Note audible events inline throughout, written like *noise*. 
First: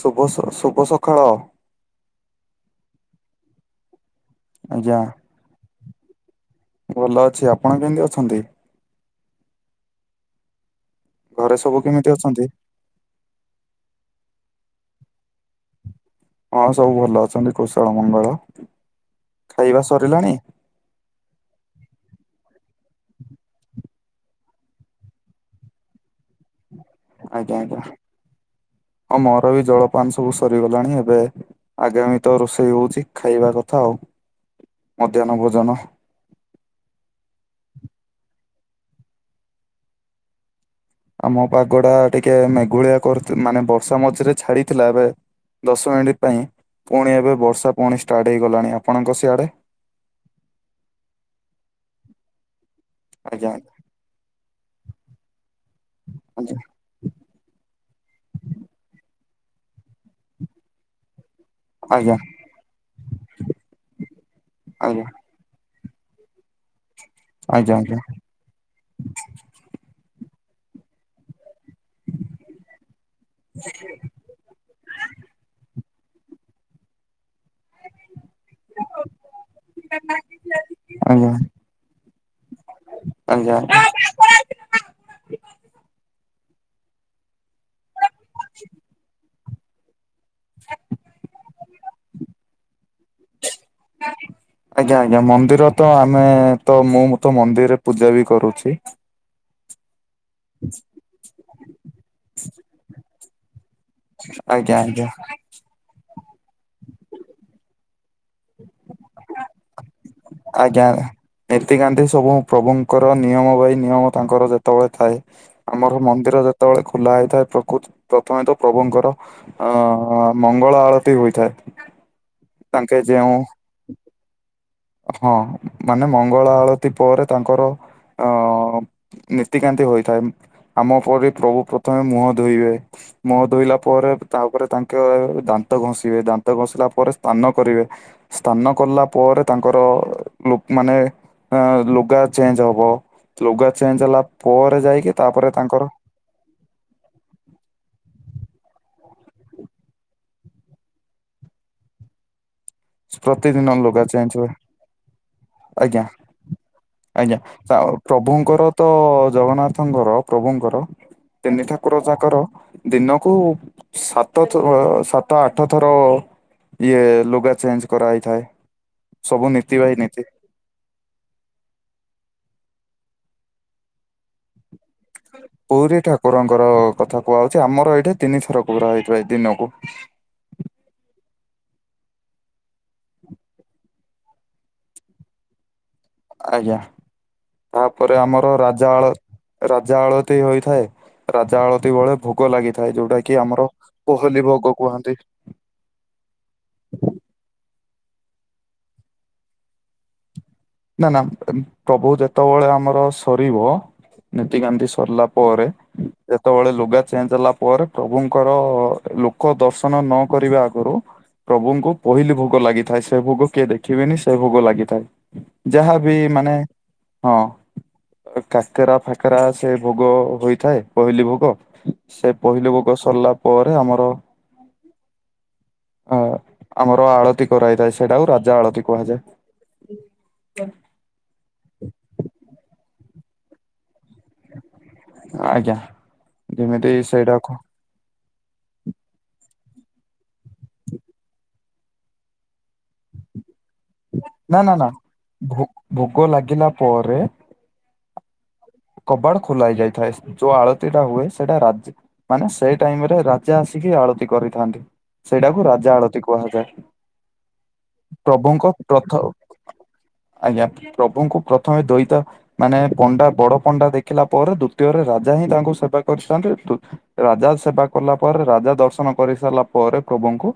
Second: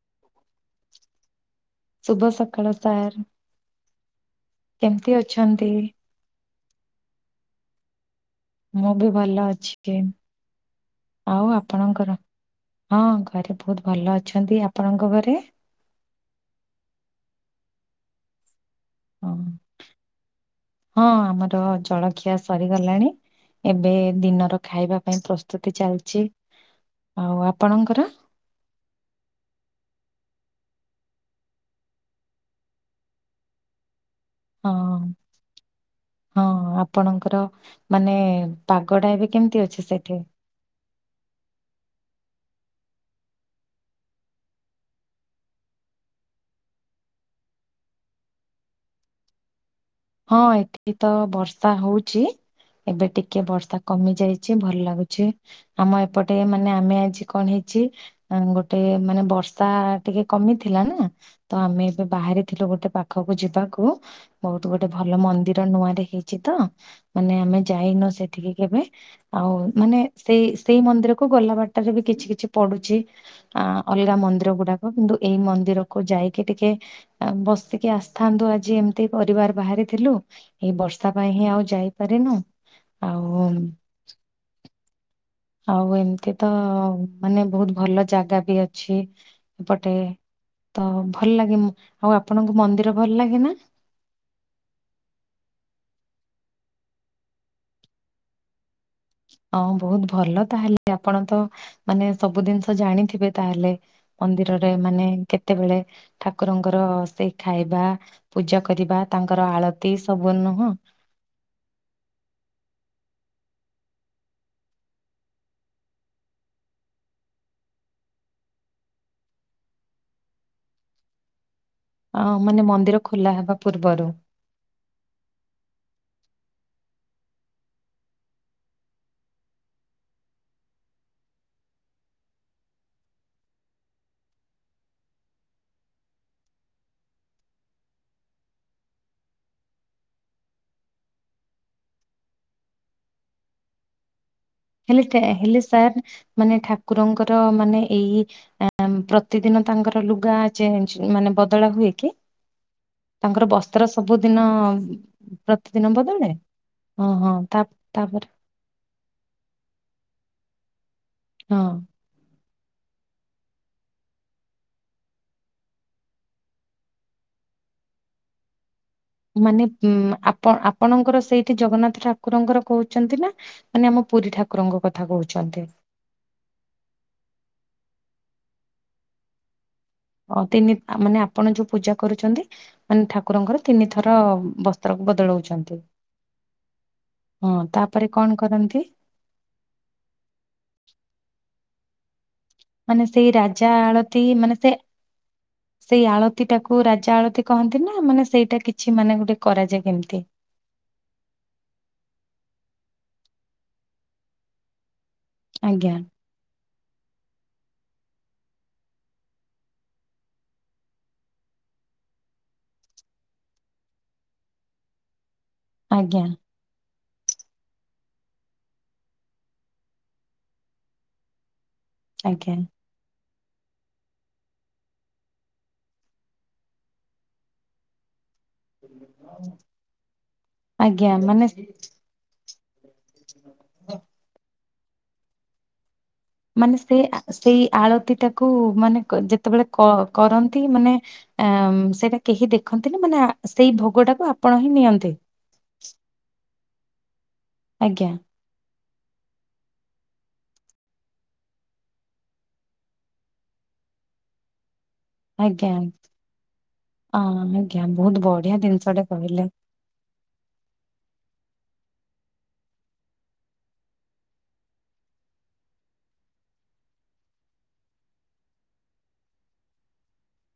ଶୁଭ ସ ଶୁଭ ସକାଳ। ଶୁଭ ସକାଳ ସାର୍ ଆଜ୍ଞା କେମ୍ତି ଅଛନ୍ତି? ଭଲ ଅଛି। ଆପଣ କେମ୍ତି ଅଛନ୍ତି? ମୁଁ ବି ଭଲ ଅଛି। କି ଆଉ ଘରେ ସବୁ କେମିତି ଆପଣଙ୍କର ଅଛନ୍ତି? ହଁ ଘରେ ବହୁତ୍ ଭଲ ଅଛନ୍ତି। ଆପଣଙ୍କ ଘରେ? ହଁ ସବୁ ଭଲ ଅଛନ୍ତି କୁଶଳ ମଙ୍ଗଳ। ହଁ ଖାଇବା ସରିଲାଣି? ହଁ ଆମର ଜଳଖିଆ ସରିଗଲାଣି। ଏବେ ଦିନର ଖାଇବା ପାଇଁ ପ୍ରସ୍ତୁତି ଚାଲିଛି। ଆଉ ଆଜ୍ଞା ଆଜ୍ଞା, ଆପଣଙ୍କର? ହଁ ମୋର ବି ଜଳପାନ ସବୁ ସରିଗଲାଣି। ଏବେ ଆଗାମୀ ତ ରୋଷେଇ ହଉଛି ଖାଇବା କଥା ଆଉ। ହଁ ମଧ୍ୟାହ୍ନ ଭୋଜନ ହଁ ଆପଣଙ୍କର ମାନେ ପାଗ ଟା ଏବେ କେମିତି ଅଛି ସେଇଠେ? ଆମ ପାଗ ଟା ଟିକେ ମେଘୁଳିଆ କରି ମାନେ ବର୍ଷା ମଝିରେ ଛାଡିଥିଲା। ଏବେ ଦଶ ମିନିଟ୍ ପାଇଁ ପୁଣି ଏବେ ବର୍ଷା ପୁଣି ଷ୍ଟାର୍ଟ ହେଇଗଲାଣି। ଆପଣଙ୍କ ସିଆଡ଼େ? ହଁ ଏଠି ବି ତ ବର୍ଷା ହଉଛି। ଏବେ ଟିକେ ଆଜ୍ଞା ବର୍ଷା କମି ଯାଇଛି ଭଲ ଲାଗୁଛି। ଆମ ଏପଟେ ଆଜ୍ଞା ମାନେ ଆମେ ଆଜି କଣ ହେଇଛି ଗୋଟେ ମାନେ ବର୍ଷା ଟିକେ କମିଥିଲା ନା ତ ଆମେ ଏବେ ଆଜ୍ଞା ବାହାରି ଥିଲୁ ଗୋଟେ ପାଖକୁ ଯିବାକୁ। ବହୁତ୍ ଗୋଟେ ଆଜ୍ଞା ଭଲ ମନ୍ଦିର ନୂଆରେ ହେଇଛି ତ। ମାନେ ଆମେ ଆଜ୍ଞା ଆଜ୍ଞା ଯାଇନୁ ସେଠିକି କେବେ। ଆଉ ମାନେ ସେଇ ସେଇ ମନ୍ଦିରକୁ ଗଲା ବାଟଟରେ ବି କିଛି କିଛି ପଡୁଛି। ଆ ଅଲଗା ମନ୍ଦିର ଗୁଡାକ କିନ୍ତୁ ଏଇ ମନ୍ଦିରକୁ ଯାଇକି ଟିକେ ବ କେ ଆସିଥାନ୍ତୁ ଆଜି ଏମିତି ପରିବାର ବାହାରିଥିଲୁ ଏଇ ବର୍ଷା ଆଜ୍ଞା ପାଇଁ ହିଁ ଆଉ ଯାଇପାରିନୁ। ଆଉ ଆଜ୍ଞା ଆଉ ଏମିତି ତ ମାନେ ବହୁତ୍ ଭଲ ଜାଗା ବି ଅଛି ଏପଟେ। ତ ଭଲ ଲାଗେ ଆଉ ଆପଣଙ୍କୁ ମନ୍ଦିର ଭଲ ଲାଗେ ନା? *unintelligible* ଆଜ୍ଞା ଆଜ୍ଞା ମନ୍ଦିର ତ ଆମେ ତ ମୁଁ ତ ମନ୍ଦିରରେ ପୂଜା ବି କରୁଛି। ହଁ ବହୁତ୍ ଭଲ ତାହେଲେ ଆପଣ ତ ମାନେ ସବୁ ଜିନିଷ ଜାଣିଥିବେ ତାହେଲେ? ମନ୍ଦିରରେ ଆଜ୍ଞା ମାନେ ଆଜ୍ଞା କେତେ କେତେବେଳେ ଠାକୁରଙ୍କର ସେଇ ଖାଇବା ପୂଜା କରିବା ତାଙ୍କର ଆଳତି ସବୁ ନୁହଁ ଆଜ୍ଞା। ନୀତିକାନ୍ଧି ସବୁ ପ୍ରଭୁଙ୍କର ନିୟମ ବାଇ ନିୟମ ତାଙ୍କର ଯେତେବେଳେ ଥାଏ ଆମର ମନ୍ଦିର ଯେତେବେଳେ ଖୋଲା ହେଇଥାଏ ପ୍ରକୃ ପ୍ରଥମେ ତ ପ୍ରଭୁଙ୍କର ଅ ମଙ୍ଗଳ ଆଳତି ହୋଇଥାଏ। ଅ ମାନେ ତାଙ୍କେ ମନ୍ଦିର ଯେଉଁ ଖୋଲା ହେବା ପୂର୍ବରୁ ହଁ ମାନେ ମଙ୍ଗଳା ଆଳତି ପରେ ତାଙ୍କର ଅ ନୀତିକାନ୍ତି ହୋଇଥାଏ ଆମ ପରି ପ୍ରଭୁ ପ୍ରଥମେ ମୁହଁ ଧୋଇବେ। ମୁହ ଧୋଇଲା ପରେ ତାପରେ ତାଙ୍କେ ଦାନ୍ତ ଘଷିବେ ଦାନ୍ତ ଘଷିଲା ପରେ ସ୍ନାନ କରିବେ। ସ୍ଥାନ କଲା ପରେ ତାଙ୍କର ଲକ୍ ମାନେ ଲୁଗା ଚେଞ୍ଜ ହେବ ଲୁଗା ଚେଞ୍ଜ ହେଲା ପରେ ଯାଇକି ହେଲେ ତାପରେ ହେଲେ ତାଙ୍କର ସାର୍ ମାନେ ଠାକୁରଙ୍କର ମାନେ ଏଇ ଆ ପ୍ରତିଦିନ ତାଙ୍କର ଲୁଗା ଚେ୍ଞ୍ଜ ମାନେ ବଦଳା ହୁଏ କି? ତାଙ୍କର ପ୍ରତିଦିନ ବସ୍ତ୍ର ଲୁଗା ଚେଞ୍ଜ ସବୁଦିନ ହୁଏ ପ୍ରତିଦିନ ଆଜ୍ଞା ବଦଳେ ହଁ ହଁ ଆଜ୍ଞା ତା ତାପରେ ପ୍ରଭୁଙ୍କର ତ ଜଗନ୍ନାଥଙ୍କର ପ୍ରଭୁଙ୍କର ହଁ ତିନି ଠାକୁର ଯାକର ଦିନକୁ ସାତଥ ସାତ ଆଠ ଥର ଇଏ ଲୁଗା ଚେଞ୍ଜ କରାହଇଥାଏ ସବୁ ମାନେ ନୀତି ଉ ବାହି ନୀତି ଆପଣଙ୍କର ସେଇଠି ଜଗନ୍ନାଥ ଠାକୁରଙ୍କର କହୁଛନ୍ତି ନା ମାନେ ଆମ ପୁରୀ ଠାକୁର କୁକୁରଙ୍କ କଥା କହୁଛି। କୁକୁରଙ୍କର କଥା କୁହାହାଉଉଛି ଆମର ଏଇଠି ତିନି ଥର କୁକୁା ହେଇଥିବା ଏଇ ଦିନକୁ। ଅ ତିନି ମାନେ ଆପଣ ଯୋଉ ପୂଜା କରୁଛନ୍ତି। ମାନେ ଠାକୁରଙ୍କର ତିନିଥର ବସ୍ତ୍ରକୁ ବଦଳଉଛନ୍ତି। ଆଜ୍ଞା ହଁ ତାପରେ କଣ ଆମର କରନ୍ତି ରାଜା ଆଳ। ରାଜା ଆଳତି ହୋଇଥାଏ ରାଜା ଆଳତିୀ ବେଳେ ଭ। ଭୋଗ ଲାଗିଥାଏ ମାନେ ଯୋଉଟା ସେଇ କି ଆମର ରାଜା ଆଳତି ପହଲି ମାନେ ସେ ଭୋଗ କୁହନ୍ତି। ସେଇ ଆଳତି ଟାକୁ ରାଜା ଆଳତିୀ କହନ୍ତି ନା ମାନେ ସେଇଟା କିଛି ମାନେ ଗୋଟେ କରାଯାଏ କେମିତି। ନା ନା ପ୍ରଭୁ ଯେତେବେଳେ ଆମର ସରିବ ନୀତି ଗାନ୍ଧି ସରିଲା। ପରେ। ଆଜ୍ଞା ଯେତେବେଳେ ଲୁଗା ଚେଞ୍ଜ ହେଲା ପରେ ପ୍ରଭୁଙ୍କର ଲୋକ ଦର୍ଶନ ନକ ଆଗରୁ। ପ୍ରଭୁଙ୍କୁ ପହିଲି ଭୋଗ ଲାଗିଥାଏ ସେ ଭୋଗ କିଏ ଦେଖିବେନି ସେ ଭୋଗ ଲାଗିଥାଏ। ଯାହା ବି ଆଜ୍ଞା ମାନେ ହଁ। କାକେରା ଫାକେରା ସେ ଭୋଗ ହୋଇଥାଏ ପହିଲି ଭୋଗ ସେ ଆଜ୍ଞା ପହିଲି ଭୋଗ। ସରିଲା ପରେ ଆମର ଆମର ଆଳତି। କରାଇଥାଏ ସେଇଟାକୁଉରାଜା ଆଳତି କୁହାଯାଏ। ଆଜ୍ଞା ମାନେ। ହଁ। ଆଜ୍ଞା। ମାନେ ଯେମିତି ସେ ସେଇଟାକୁ ସେଇ ଆଳତି ଟାକୁ ମାନେ ଯେତେବେଳେ କରନ୍ତି ମାନେ। ଆ ସେଇଟା କେହି ଦେଖନ୍ତି ନା ମାନେ ସେଇ ଭ। ନା ନା ନା ଭ ଭୋଗ ଲାଗିଲା ପରେ। ଆଜ୍ଞା। କବାଡ ଖୋଲ ହେ ଯାଇଥାଏ ଯୋଉ ଆଳତି ଟା ହୁଏ ସେଇଟା ରାଜ। ମାନେ ସେଇ ଟାଇମ ରେ ରାଜା ଆସିକି ଆଳତି କରିଥାନ୍ତି। ସେଇଟାକୁ ଆଜ୍ଞା ରାଜା ଆଳତିୀ କୁହାଯାଏ ଅ, ଆଜ୍ଞା ବହୁତ ବଢିଆ ପ୍ରଭୁଙ୍କ ଜିନିଷଟେ ପଥ। କହିଲେ ଆଜ୍ଞା ପ୍ରଭୁଙ୍କୁ ପ୍ରଥମେ ଦୁଇତା ମାନେ ପଣ୍ଡା ବଡ। ପଣ୍ଡା ଦେଖିଲା ପରେ ଦ୍ଵିତୀୟରେ ରାଜା ହିଁ ତାଙ୍କୁ ସେବା କରିଥାଛନ୍ତି। ରାଜା ସେବା କଲା ପରେ ରାଜା ଦର୍ଶନ କରି ସାରିଲା ପରେ ପ୍ରଭୁଙ୍କୁ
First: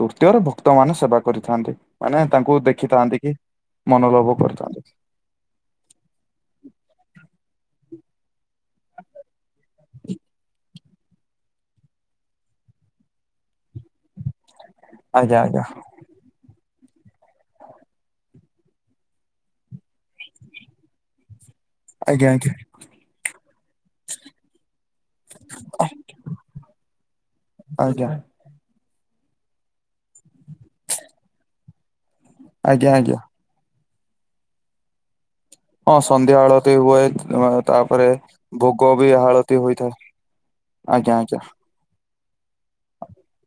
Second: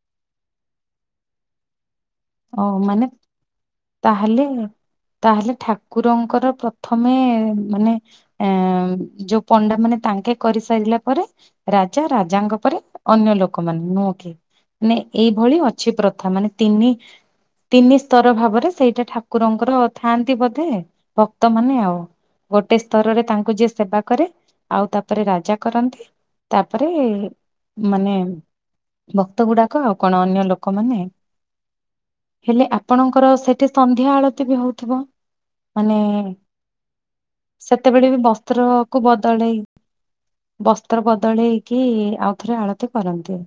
ତୃତୀୟରେ ଭକ୍ତମାନୋନ ସେବା କରିଥାନ୍ତି। ମାନେ ତାଙ୍କୁ ଓ ମାନେ ଦେଖିଥାନ୍ତି କି ମନଲୋଭ ତାହେଲେ କରିଥାନ୍ତି। ତାହେଲେ ଠାକୁରଙ୍କର ପ୍ରଥମେ ମାନେ- ଏ ଯୋଉ ପଣ୍ଡା ମାନେ ତାଙ୍କେ କରିସାରିଲା ପରେ- ରାଜା ରାଜାଙ୍କ ପରେ ଅନ୍ୟ ଲୋକମାନେେ ନୁହଁ କି। ମାନେ ଆଜ୍ଞା ଏଇଭଳି ଆଜ୍ଞା ଅଛି ପ୍ରଥା ମାନେ ତିନି- ତିନି ସ୍ତର ଭାବରେ ସେଇଟା ଠାକୁରଙ୍କର ଥାଆନ୍ତି ବୋଧେ ଭକ୍ତ ମାନ ଆଉ। ଆଜ୍ଞା ଆଜ୍ଞା ଗୋଟେ ସ୍ତରରେ ତାଙ୍କୁ ଯିଏ ସେବା କରେ ଆଉ ତାପରେ ରାଜା କରନ୍ତି। ତାପରେ ଆଜ୍ଞା। ମାନେ ଭକ୍ତ ଗୁଡାକ ଆଉ କଣ ଅନ୍ୟ ଲୋକମାନେ। ହେଲେ ଆଜ୍ଞା ଆଜ୍ଞା ଆପଣଙ୍କର ସେଠି ସନ୍ଧ୍ୟା ଆଳତୀ ବି ହେଉଥିବ। ମାନେ ହଁ ସନ୍ଧ୍ୟା ଆଳତି ହୁଏ ଅ, ତାପରେ ସେତେବେଳେ ବି ଭୋଗ ବସ୍ତ୍ରକୁୁ ବି ଆଳତି ବଦଳେଇ- ହୋଇଥାଏ। ବସ୍ତ୍ର ଆଜ୍ଞା ଆଜ୍ଞା ବଦଳେଇକି ଆଉଥରେ ଆଳତୀ କରନ୍ତି।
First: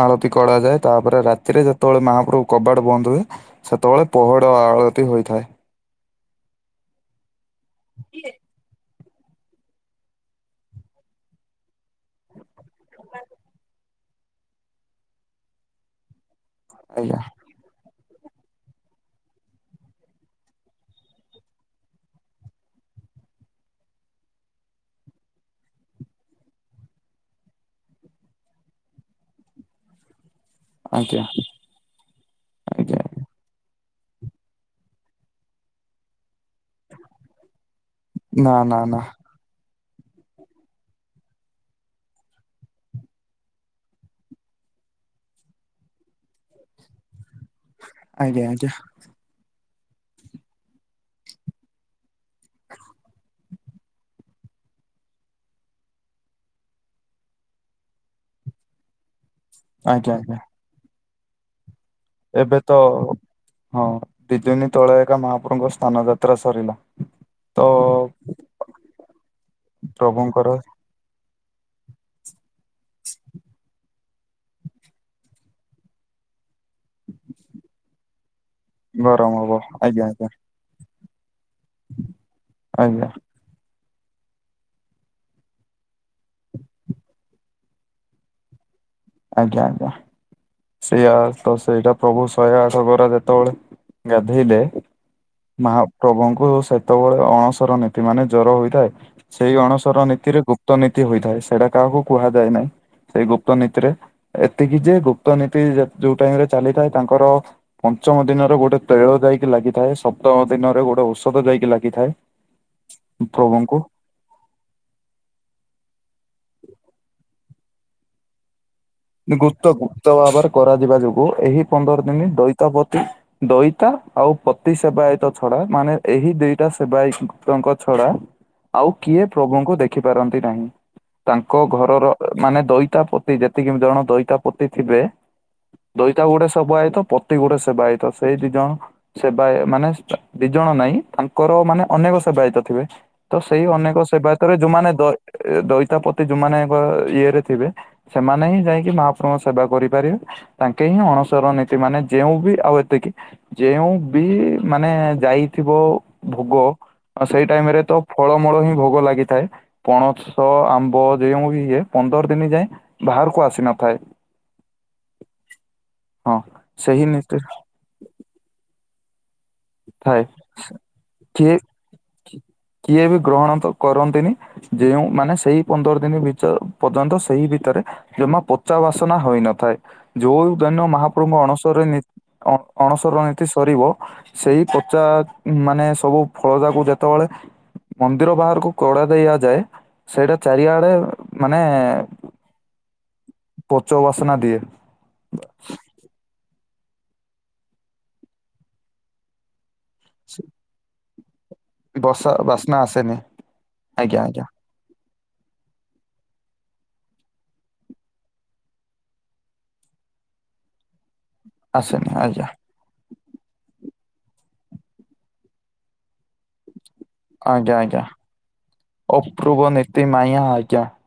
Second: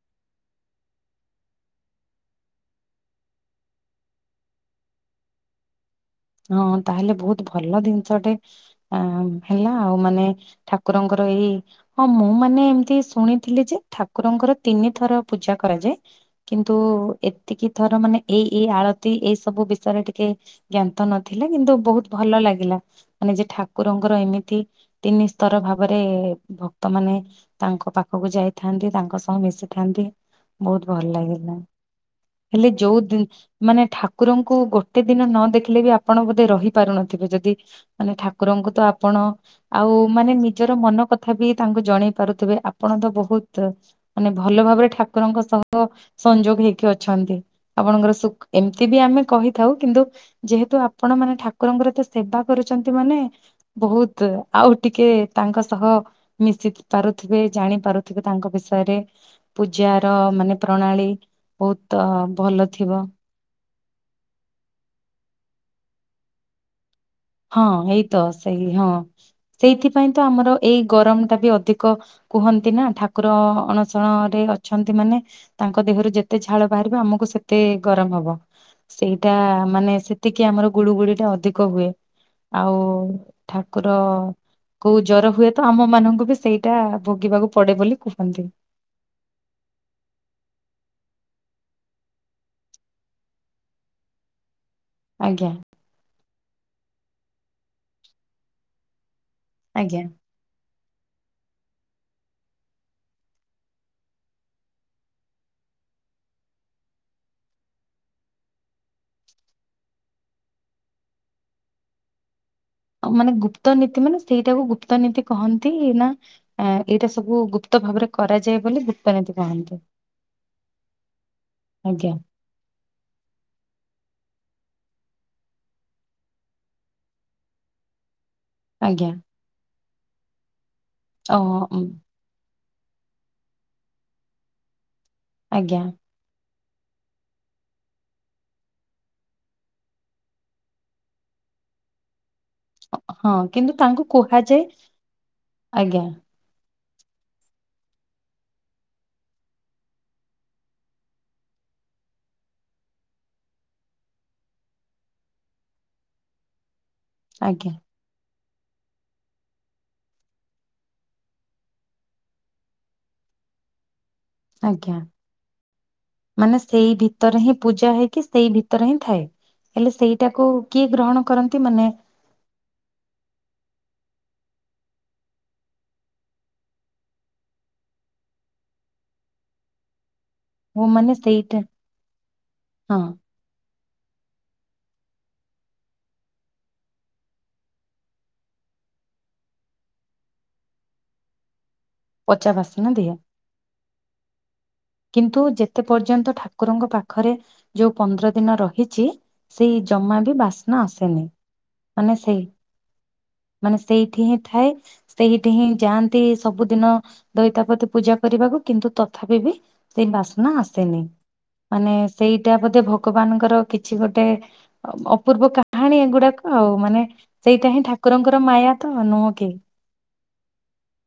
ଆଳତୀ କରାଯାଏ ତାପରେ ରାତିରେ ଯେତେବେଳେ ମହାପ୍ରଭୁ କବାଟ ବନ୍ଦ ହୁଏ- ସେତେବେଳେ ପହଡ ଆଳତୀ ହୋଇଥାଏ। ହଁ ତାହେଲେ ବହୁତ ଭଲ ଜିନିଷଟେ ଆ ହେଲା ଆଉ ମାନେ- ଠାକୁରଙ୍କର ଏଇ- ହଁ ମୁଁ ମାନେ ଏମିତି ଶୁଣିଥିଲି ଯେ ଠାକୁରଙ୍କର ତିନିଥର ପୂଜା କରାଯାଏ। କିନ୍ତୁ ଆଜ୍ଞା ଏତିକି ଥର ମାନେ ଏଇ ଏଇ ଆଳତି ଏଇ ସବୁ ବିଷୟରେ ଟିକେ ଜ୍ଞାନ ତ ନଥିଲା କିନ୍ତୁ ବହୁତ ଭଲ ଲାଗିଲା। ମାନେ ଯେ ଠାକୁରଙ୍କର ଏମିତି ତିନି ସ୍ତର ଭାବରେ ଭକ୍ତ ମାନ- ତାଙ୍କ ପାଖକୁ ଯାଇଥାନ୍ତି ତାଙ୍କ ସହ ମିଶିଥାନ୍ତି ବହୁତ ଭଲ ଆଜ୍ଞା ଲାଗିଲା। ହେଲେ ଯୋଉ ଆଜ୍ଞା ଦିନ ମାନେ ଠାକୁରଙ୍କୁ ଗୋଟେ ଦିନ ନ ଦେଖିଲେ ବି ଆପଣ ବୋଧେ ରହି ପାରୁନଥିବେ ଯଦି ମାନେ ନା ଠାକୁରଙ୍କୁ ନା ତ ନା ଆପଣ ଆଉ ମାନେ ନିଜର ମନ କଥା ବି ତାଙ୍କୁ ଜଣେଇ ପାରୁଥିବେ ଆପଣ ତ ବହୁତ ମାନେ ଭଲ ଭାବରେ ଠାକୁରଙ୍କ ସହ ସଂଯୋଗ ହେଇକି ଅଛନ୍ତି। ଆପଣଙ୍କର ଆଜ୍ଞା ସୁଖ ଆଜ୍ଞା ଏମିତି ବି ଆମେ କହିଥାଉ କିନ୍ତୁ ଯେହେତୁ ଆପଣ ମାନେ ଠାକୁରଙ୍କର ଏତେ ସେବା କରୁଚନ୍ତି ମାନେ ବହୁତ ଆଉ ଟିକେ ତାଙ୍କ ସହ ମିଶିପାରୁଥିବେ ଜାଣି ପାରୁଥିବେ ତାଙ୍କ ବିଷୟରେ। ପୂଜାର ଆଜ୍ଞା ଆଜ୍ଞା ମାନେ ପ୍ରଣାଳୀ ବହୁତ ଏବେ ଭଲ ତ ଥିବ। ହଁ ଦି ଦିନୀ ତଳେ ଏକା ମହାପ୍ରଭୁଙ୍କ ସ୍ନାନ ଯାତ୍ରା ସରିଲା। ତ ହଁ ଏଇତ ସେଇ ହଁ ସେଇଥିପାଇଁ ତ ପ୍ରଭୁଙ୍କର ଆମର ଏଇ ଗରମ ଟା ବି ଅଧିକ କୁହନ୍ତି ନା ଠାକୁର ଅଣ ସରେ ଅଛନ୍ତି ମାନେ ତାଙ୍କ ଦେହରୁ ଯେତେ ଝାଳ ବାହାରିବ ଆମକୁ ସେତେ ଗରମ ହବ। ଗରମ ସେଇଟା ହବ ମାନେ ଆଜ୍ଞା ଆଜ୍ଞା ସେତିକି ଆମର ଗୁଳୁଗୁଳି ଟା ଅଧିକ ହୁଏ। ଆଉ ଆଜ୍ଞା ଠାକୁର କୋଉ ଜ୍ବର ହୁଏ ତ ଆମ ମାନଙ୍କୁ ବି ସେଇଟା ଭୋଗିବାକୁ ପଡେ ବୋଲି କୁହନ୍ତି। ଆଜ୍ଞା ଆଜ୍ଞା। ସେଇଆତ ସେଇଟା ପ୍ରଭୁ ଶହେ ଆଠ ଗରା ଯେତେବେଳେ ଗାଧୋଇଲେ ଆଜ୍ଞା। ମହାପ୍ରଭୁଙ୍କୁ ସେତେବେଳେ ଅଣସର ନୀତି ମାନେ ଜ୍ଵର ହୋଇଥାଏ ସେଇ ଆଜ୍ଞା ଅଣସର ନୀତିରେ ଗୁ ଗୁପ୍ତ ନୀତି ହୋଇଥାଏ ସେଇଟା କାହାକୁ କୁହାଯାଏ ନାହିଁ ସେଇ ଗୁପ୍ତ ନୀତିରେ ଏତିକି ଯେ ଗୁପ୍ତ ନୀତି ଯୋଉ ଟାଇମ ରେ ଚାଲିଥାଏ ତାଙ୍କର ପଞ୍ଚମ ଦିନରେ ଗୋଟେ ତୈଳ ଯାଇକି ଲାଗିଥାଏ ସପ୍ତମ ଦିନରେ ଗୋଟେ ଔଷଧ ଯାଇକି ଲାଗିଥାଏ। *unintelligible* ଁ ଆ ମାନେ ଗୁପ୍ତ ନୀତି ମାନେ ସେଇଟାକୁ ଗୁପ୍ତ ନିତୀ କହନ୍ତି ନା ଏଇଟା ସବୁ ଗୁପ୍ତ ଭାବରେ କରାଯାଏ ବୋଲି ଗୁପ୍ତ ନୀତି ଗୁପ୍ତ କହନ୍ତି ଗୁପ୍ତ ଭାବରେ କରାଯିବା ଯୋଗୁ ଏହି ପନ୍ଦର ଆଜ୍ଞା। ଦିନି ଦଇତାପତି ଦଇତା ଆଉ ପତି ସେବାୟତ ଛଡା ମାନେ ଏହି ଦିଇଟା ସେବାୟତଙ୍କ ଛଡା ହ। *unintelligible* ଆଉ ଆଜ୍ଞା କିଏ ପ୍ରଭୁଙ୍କୁ ଦେଖିପାରନ୍ତି ନାହିଁ ଅ ତାଙ୍କ ଉଁ ଘରର ମାନେ ଦଇତା ପତି ଯେ ଯେତିକି ଜଣ ଦଇତା ପତି ଥିବେ। ଆଜ୍ଞା। ଦଇତା ଗୋଟେ ସବଆଏତ ପତି ଗୋଟେ ସେବାଇତ ସେଇ ଦି ଜଣ ସେବାୟ ମାନେ ଦି ଜଣ ନାଇଁ ତାଙ୍କର ମାନେ ଅନେକ ସେବାୟତ। ଥିବେ ହଁ ସେଇ କିନ୍ତୁ ଅନେକ ତାଙ୍କୁ ସେବାୟତରେ କୁହାଯାଏ ଯୋଉମାନେ ଦଇ ଆଜ୍ଞା ଦଇତାପତି ଯୋଉମାନେଙ୍କ ଇଏ ରେ ଥିବେ ସେମାନେ ହିଁ ଯାଇକି ମହାପ୍ରଭୁଙ୍କ ସେବା କରିପାରିବେ। ତାଙ୍କେ ହିଁ ଅଣସର ନୀତି ମାନେ ଯେଉଁ ବିି ଆଉ ଏତିକି ଯେଉଁ ବି ମାନେ ଯାଇଥିବ ଭୋଗ ସେଇ ଆଜ୍ଞା ଟାଇମ ରେ ତ ଫଳମୂଳ ହିଁ ଭୋଗ ଲାଗିଥାଏ ପଣସ ଆମ୍ବ ଯେଉଁ ବି ଇଏ ପନ୍ଦର ଦିନ ଯାଏଁ ଭାହାରକୁ ଆସି ନଥାଏ। ଆଜ୍ଞା ହଁ ମାନେ ସେଇ ସେହି ନୀତି ଭିତରେ ହିଁ ପୂଜା ହେଇକି ସେଇ ଭିତ ତରେ ହିଁ ଥାଏ ହେଲେ ଥାଏ ସେଇଟାକୁ କିଏ ଗ୍ରହଣ କିଏ କରନ୍ତି ମାନେ କିଏ ବି ଗ୍ରହଣ ତ କରନ୍ତିନି ଯେଉଁ ମାନେ ସେଇ ପନ୍ଦର ଦିନ ଭିତର ପର୍ଯ୍ୟନ୍ତ ସେଇ ଭିତରେ ଜମା ପଚା ବାସନା ହୋଇନଥାଏ ଯୋଉ ଯଉ ମୁଁ ଦିନ ମାନେ ମହାପ୍ରଭୁଙ୍କ ସେଇଟା ଅଣସର ନୀତି ଅଣ ହଁ ଅଣସର ନୀତି ସରିବ ସେଇ ପଚା ମାନେ ସବୁ ଫଳ ଯାକୁ ଯେତେବେଳେ ମନ୍ଦିର ବାହାରକୁ କଡା ଦିଆଯାଏ ସେଇଟା ଚାରିଆଡେ ମାନେ ପଚା ବାସ୍ନା ଦିଏ। ପଚ ବାସ୍ନା ଦିଏ। କିନ୍ତୁ ଯେତେ ପର୍ଯ୍ୟନ୍ତ ଠାକୁରଙ୍କ ପାଖରେ ଯୋଉ ପନ୍ଦର ଦିନ ରହିଛି ସେଇ ଜମା ବି ବାସ୍ନା ଆସେନି। ମାନେ ବସା ସେଇ ବାସ୍ନା ଆସେନି ମାନେ ଆଜ୍ଞା ସେଇଠି ହିଁ ଆଜ୍ଞା ଥାଏ ସେଇଠି ହିଁ ଯାଆନ୍ତି ସବୁଦିନ ଦଇତାପତି ପୂଜା କରିବାକୁ କିନ୍ତୁ ତଥାପି ବି ସେଇ ବାସ୍ନା ଆସେନି ମାନେ ଆସେନି ଆଜ୍ଞା ସେଇଟା ବୋଧେ ଭ ଗବାନଙ୍କର କିଛି ଗୋଟେ ଅପୂର୍ବ କାହାଣୀ ଏଗୁଡାକ ଆଉ ମାନେ ସେଇଟା ଆଜ୍ଞା ହିଁ ଆଜ୍ଞା ଠାକୁରଙ୍କର ମାୟା ତ ନୁହଁ କି? *unintelligible*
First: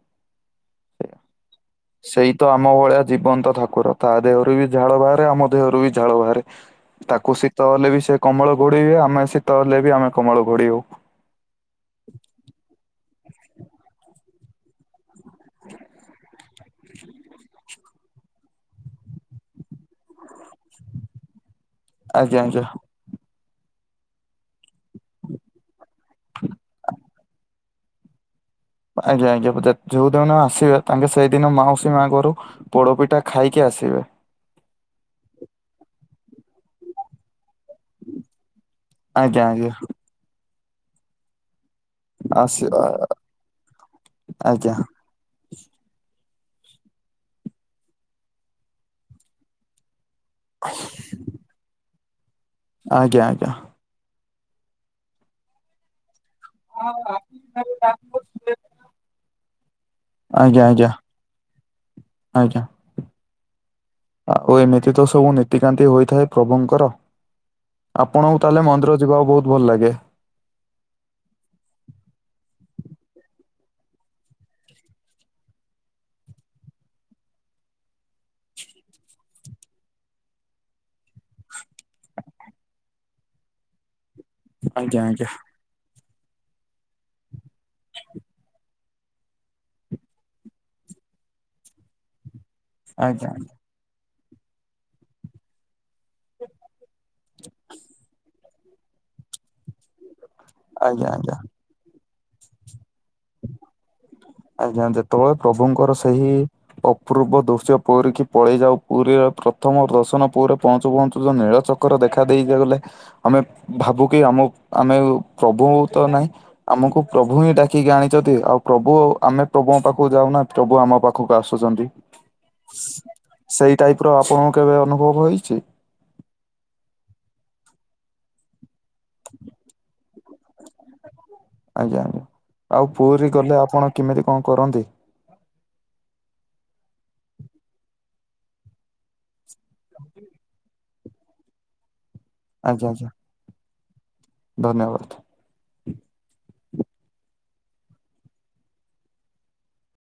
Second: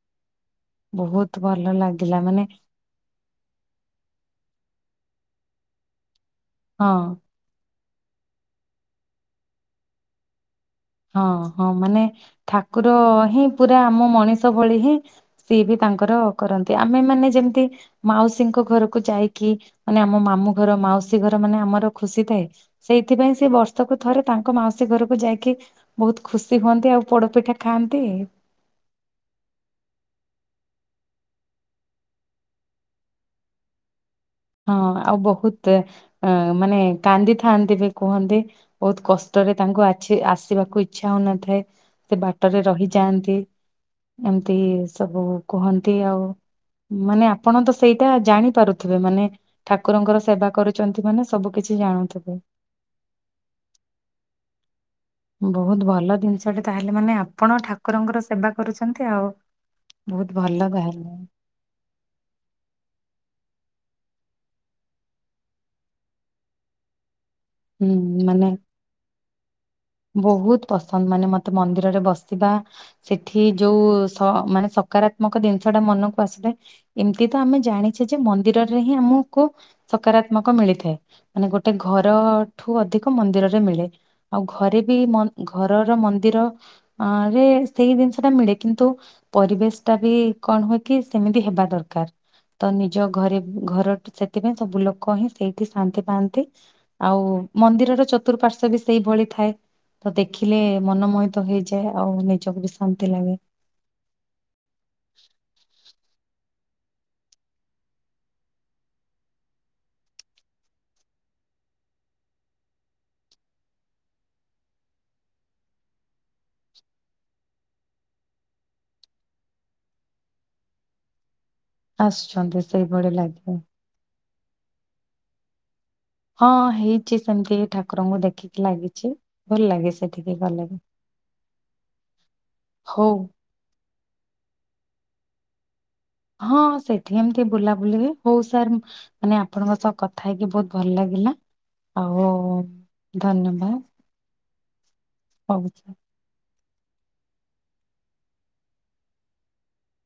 ବହୁତ ଭଲ ଲାଗିଲା ସେଇ ମାନେ ତ ଆମ ଭଳିଆ ଜୀବନ୍ତ ଠାକୁର। ତା ଦେହରୁ ବି ଝାଳ ବାହାରେ ଆମ ଦେହରୁ ବି ଝାଳ ବାହାରେ ହଁ ତାକୁ ସି ଶୀତ ହେଲେ ବି ସେ କମଳ ଘୋଡ଼େଇବେ ଆମେ ଶୀତ ହେଲେ ବି ଆମେ କମଳ ଘୋଡ଼େଇ ହଉ ହଁ ହଁ ମାନେ ଠାକୁର ହିଁ ପୁରା ଆମ ମଣିଷ ଭଳି ହିଁ ସିଏ ବି ତାଙ୍କର କରନ୍ତି ଆମେ ମାନେ ଯେମିତି ମାଉସୀଙ୍କ ଘରକୁ ଯାଇକି ମାନେ ଆମ ମାମୁଁ ଘର ମାଉସୀ ଘର ମାନେ ଆମର ଖୁସି ଆଜ୍ଞା ଥାଏ ଆଜ୍ଞା ସେଇଥିପାଇଁ ସେ ବର୍ଷକୁ ଥରେ ତାଙ୍କ ମାଉସୀ ଘରକୁ ଯାଇକି ବହୁତ ଖୁସି ହୁଅନ୍ତି ଆଉ ପୋଡପିଠା ଖାଆନ୍ତି। ଆଜ୍ଞା ଆଜ୍ଞା ଯୋଉଦିନ ଆସିବେ ତାଙ୍କେ ସେଇଦିନ ମାଉସୀ ମାଆ ଘରୁ ପୋଡପିଠା ଖାଇକି ଆସିବେ। ହଁ ଆଉ ବହୁତ ଅ ମାନେ କାନ୍ଦି ଥାନ୍ତି ବି କୁହନ୍ତି ବହୁତ ଆଜ୍ଞା କଷ୍ଟରେ ଆଜ୍ଞା ତାଙ୍କୁ ଆ ଆସିବାକୁ ଇଚ୍ଛା ହଉନଥାଏ ସେ ବାଟରେ ଆସି ରହିଯାଆନ୍ତି ଏମିତି ଆଜ୍ଞା ସବୁ କୁହନ୍ତି ଆଉ ମାନେ ଆପଣ ତ ସେଇଟା ଜାଣିପାରୁଥିବେ ମାନେ ଠାକୁରଙ୍କର ସେବା କରୁଛନ୍ତି ମାନେ ସବୁ କିଛି ଜାଣୁଥିବେ। ଆଜ୍ଞା ଆଜ୍ଞା। ବହୁତ ଭଲ ଜିନିଷଟା ତାହେଲେ ମାନେ ଆପଣ ଠାକୁରଙ୍କର ସେବା କରୁଛନ୍ତି ଆଉ। ବହୁତ ଆଜ୍ଞା ଭଲ ଆଜ୍ଞା ତାହେଲେ ଆଜ୍ଞା। ଆଉ ଏମିତି ତ ସବୁ ନୀତିକାନ୍ତି ହୋଇଥାଏ ପ୍ରଭୁଙ୍କର। ହୁଁ ଆପଣଙ୍କୁ ମାନେ ତାହେଲେ ମନ୍ଦିର ଯିବାକୁ ବହୁତ ଭଲ ଲାଗେ? ବହୁତ ପସନ୍ଦ ମାନେ ମତେ ମନ୍ଦିରରେ ବସିବା ସେଠି ଯୋଉ ସ ମାନେ ସକାରାତ୍ମକ ଜିନିଷ ଟା ମନକୁ ଆସୁଥାଏ ଏମିତି ତ ଆମେ ଜାଣିଛେ ଯେ ମନ୍ଦିରରେ ହିଁ ଆମକୁ ସକାରାତ୍ମକ ମିଳିଥାଏ ମାନେ ଗୋଟେ ଘରଠୁ ଅଧିକ ମନ୍ଦିରରେ ମିଳେ ଆଉ ଘରେ ବି ଆଜ୍ଞା ମ ଆଜ୍ଞା ଘରର ମନ୍ଦିରରେ ସେଇ ଜିନିଷ ଟା ମିଳେ କିନ୍ତୁ ପରିବେଶ ଟା ବି କଣ ହୁଏ କି ସେମିତି ହେବା ଦରକାର ତ ନିଜ ଆଜ୍ଞା ଘରେ ଘର ସେଥିପାଇଁ ସବୁ ଲୋକ ହିଁ ସେଇଠି ଶାନ୍ତି ପାଆନ୍ତି ଆଉ ମନ୍ଦିରର ଚତୁଃପାର୍ଶ୍ଵ ବି ସେଇଭଳି ଥାଏ, ତ ଦେଖିଲେ ଆଜ୍ଞା ମନ ଆଜ୍ଞା। ମୋହିତ ହେଇ ଯାଏ, ଆଉ ନିଜକୁ ବି ଶାନ୍ତି ଲାଗେ। ଆଜ୍ଞା, ଯେତବଳେ ପ୍ରଭୁଙ୍କର ସେହି ଅପୂର୍ବ ଦୃଶ୍ୟ ପୁରୀ କି ପଳେଇଯାଉ ପୁରୀର ପ୍ରଥମ ଦର୍ଶନ ପୁରୀରେ ପହଞ୍ଚୁ-ପହଞ୍ଚୁ ଯେ ନୀଳଚ କ୍ର ଙ୍କର ଦେଖା ଦେଇ ଗଲେ ଆମେ ଭାବୁ କି ଆମ ଆମେ ପ୍ରଭୁ ତ ନାହିଁ। ଆମକୁ ପ୍ରଭୁ ହିଁ ଡାକିକି ଆଣିଚତି, ଆଉ ପ୍ରଭୁ ଆମେ ପ୍ରଭୁଙ୍କ ପାଖକୁ ଯାଉନା ପ୍ରଭୁ ଆମ ପା ଖକୁ ଆସୁଚନ୍ତି, ଆସୁଛନ୍ତି ସେଇଭଳି ଲାଗେ। ସେଇ ଟାଇପ୍ ର ଆପଣଙ୍କୁ କେବେ ଅନୁଭବ ହେଇଚି? ହଁ ହେଇଚି ସେମ୍ତି ଠାକୁରଙ୍କୁ ଦେଖିକି ଲାଗିଚି। ଭଲ୍ ଲାଗେ ସେଠିକି ଗଲେ। ଆଜ୍ଞା, ଆଉ ହଉ ପୁରୀ ଗଲେ ଆପଣ କେମିତି କଣ କରନ୍ତି? ହଁ ସେଠି ଏମ୍ତି ବୁଲାବୁଲି ହୁଏ, ହଉ ସାର୍ ମାନେ ଆପଣଙ୍କ ସହ କଥା ହେଇକି ବହୁତ୍ ଭଲ୍ ଲାଗିଲା, ଆଉ ଆଚ୍ଛା-ଆଚ୍ଛା। ଧନ୍ୟବାଦ୍। ଧନ୍ୟବାଦ୍। *unintelligible*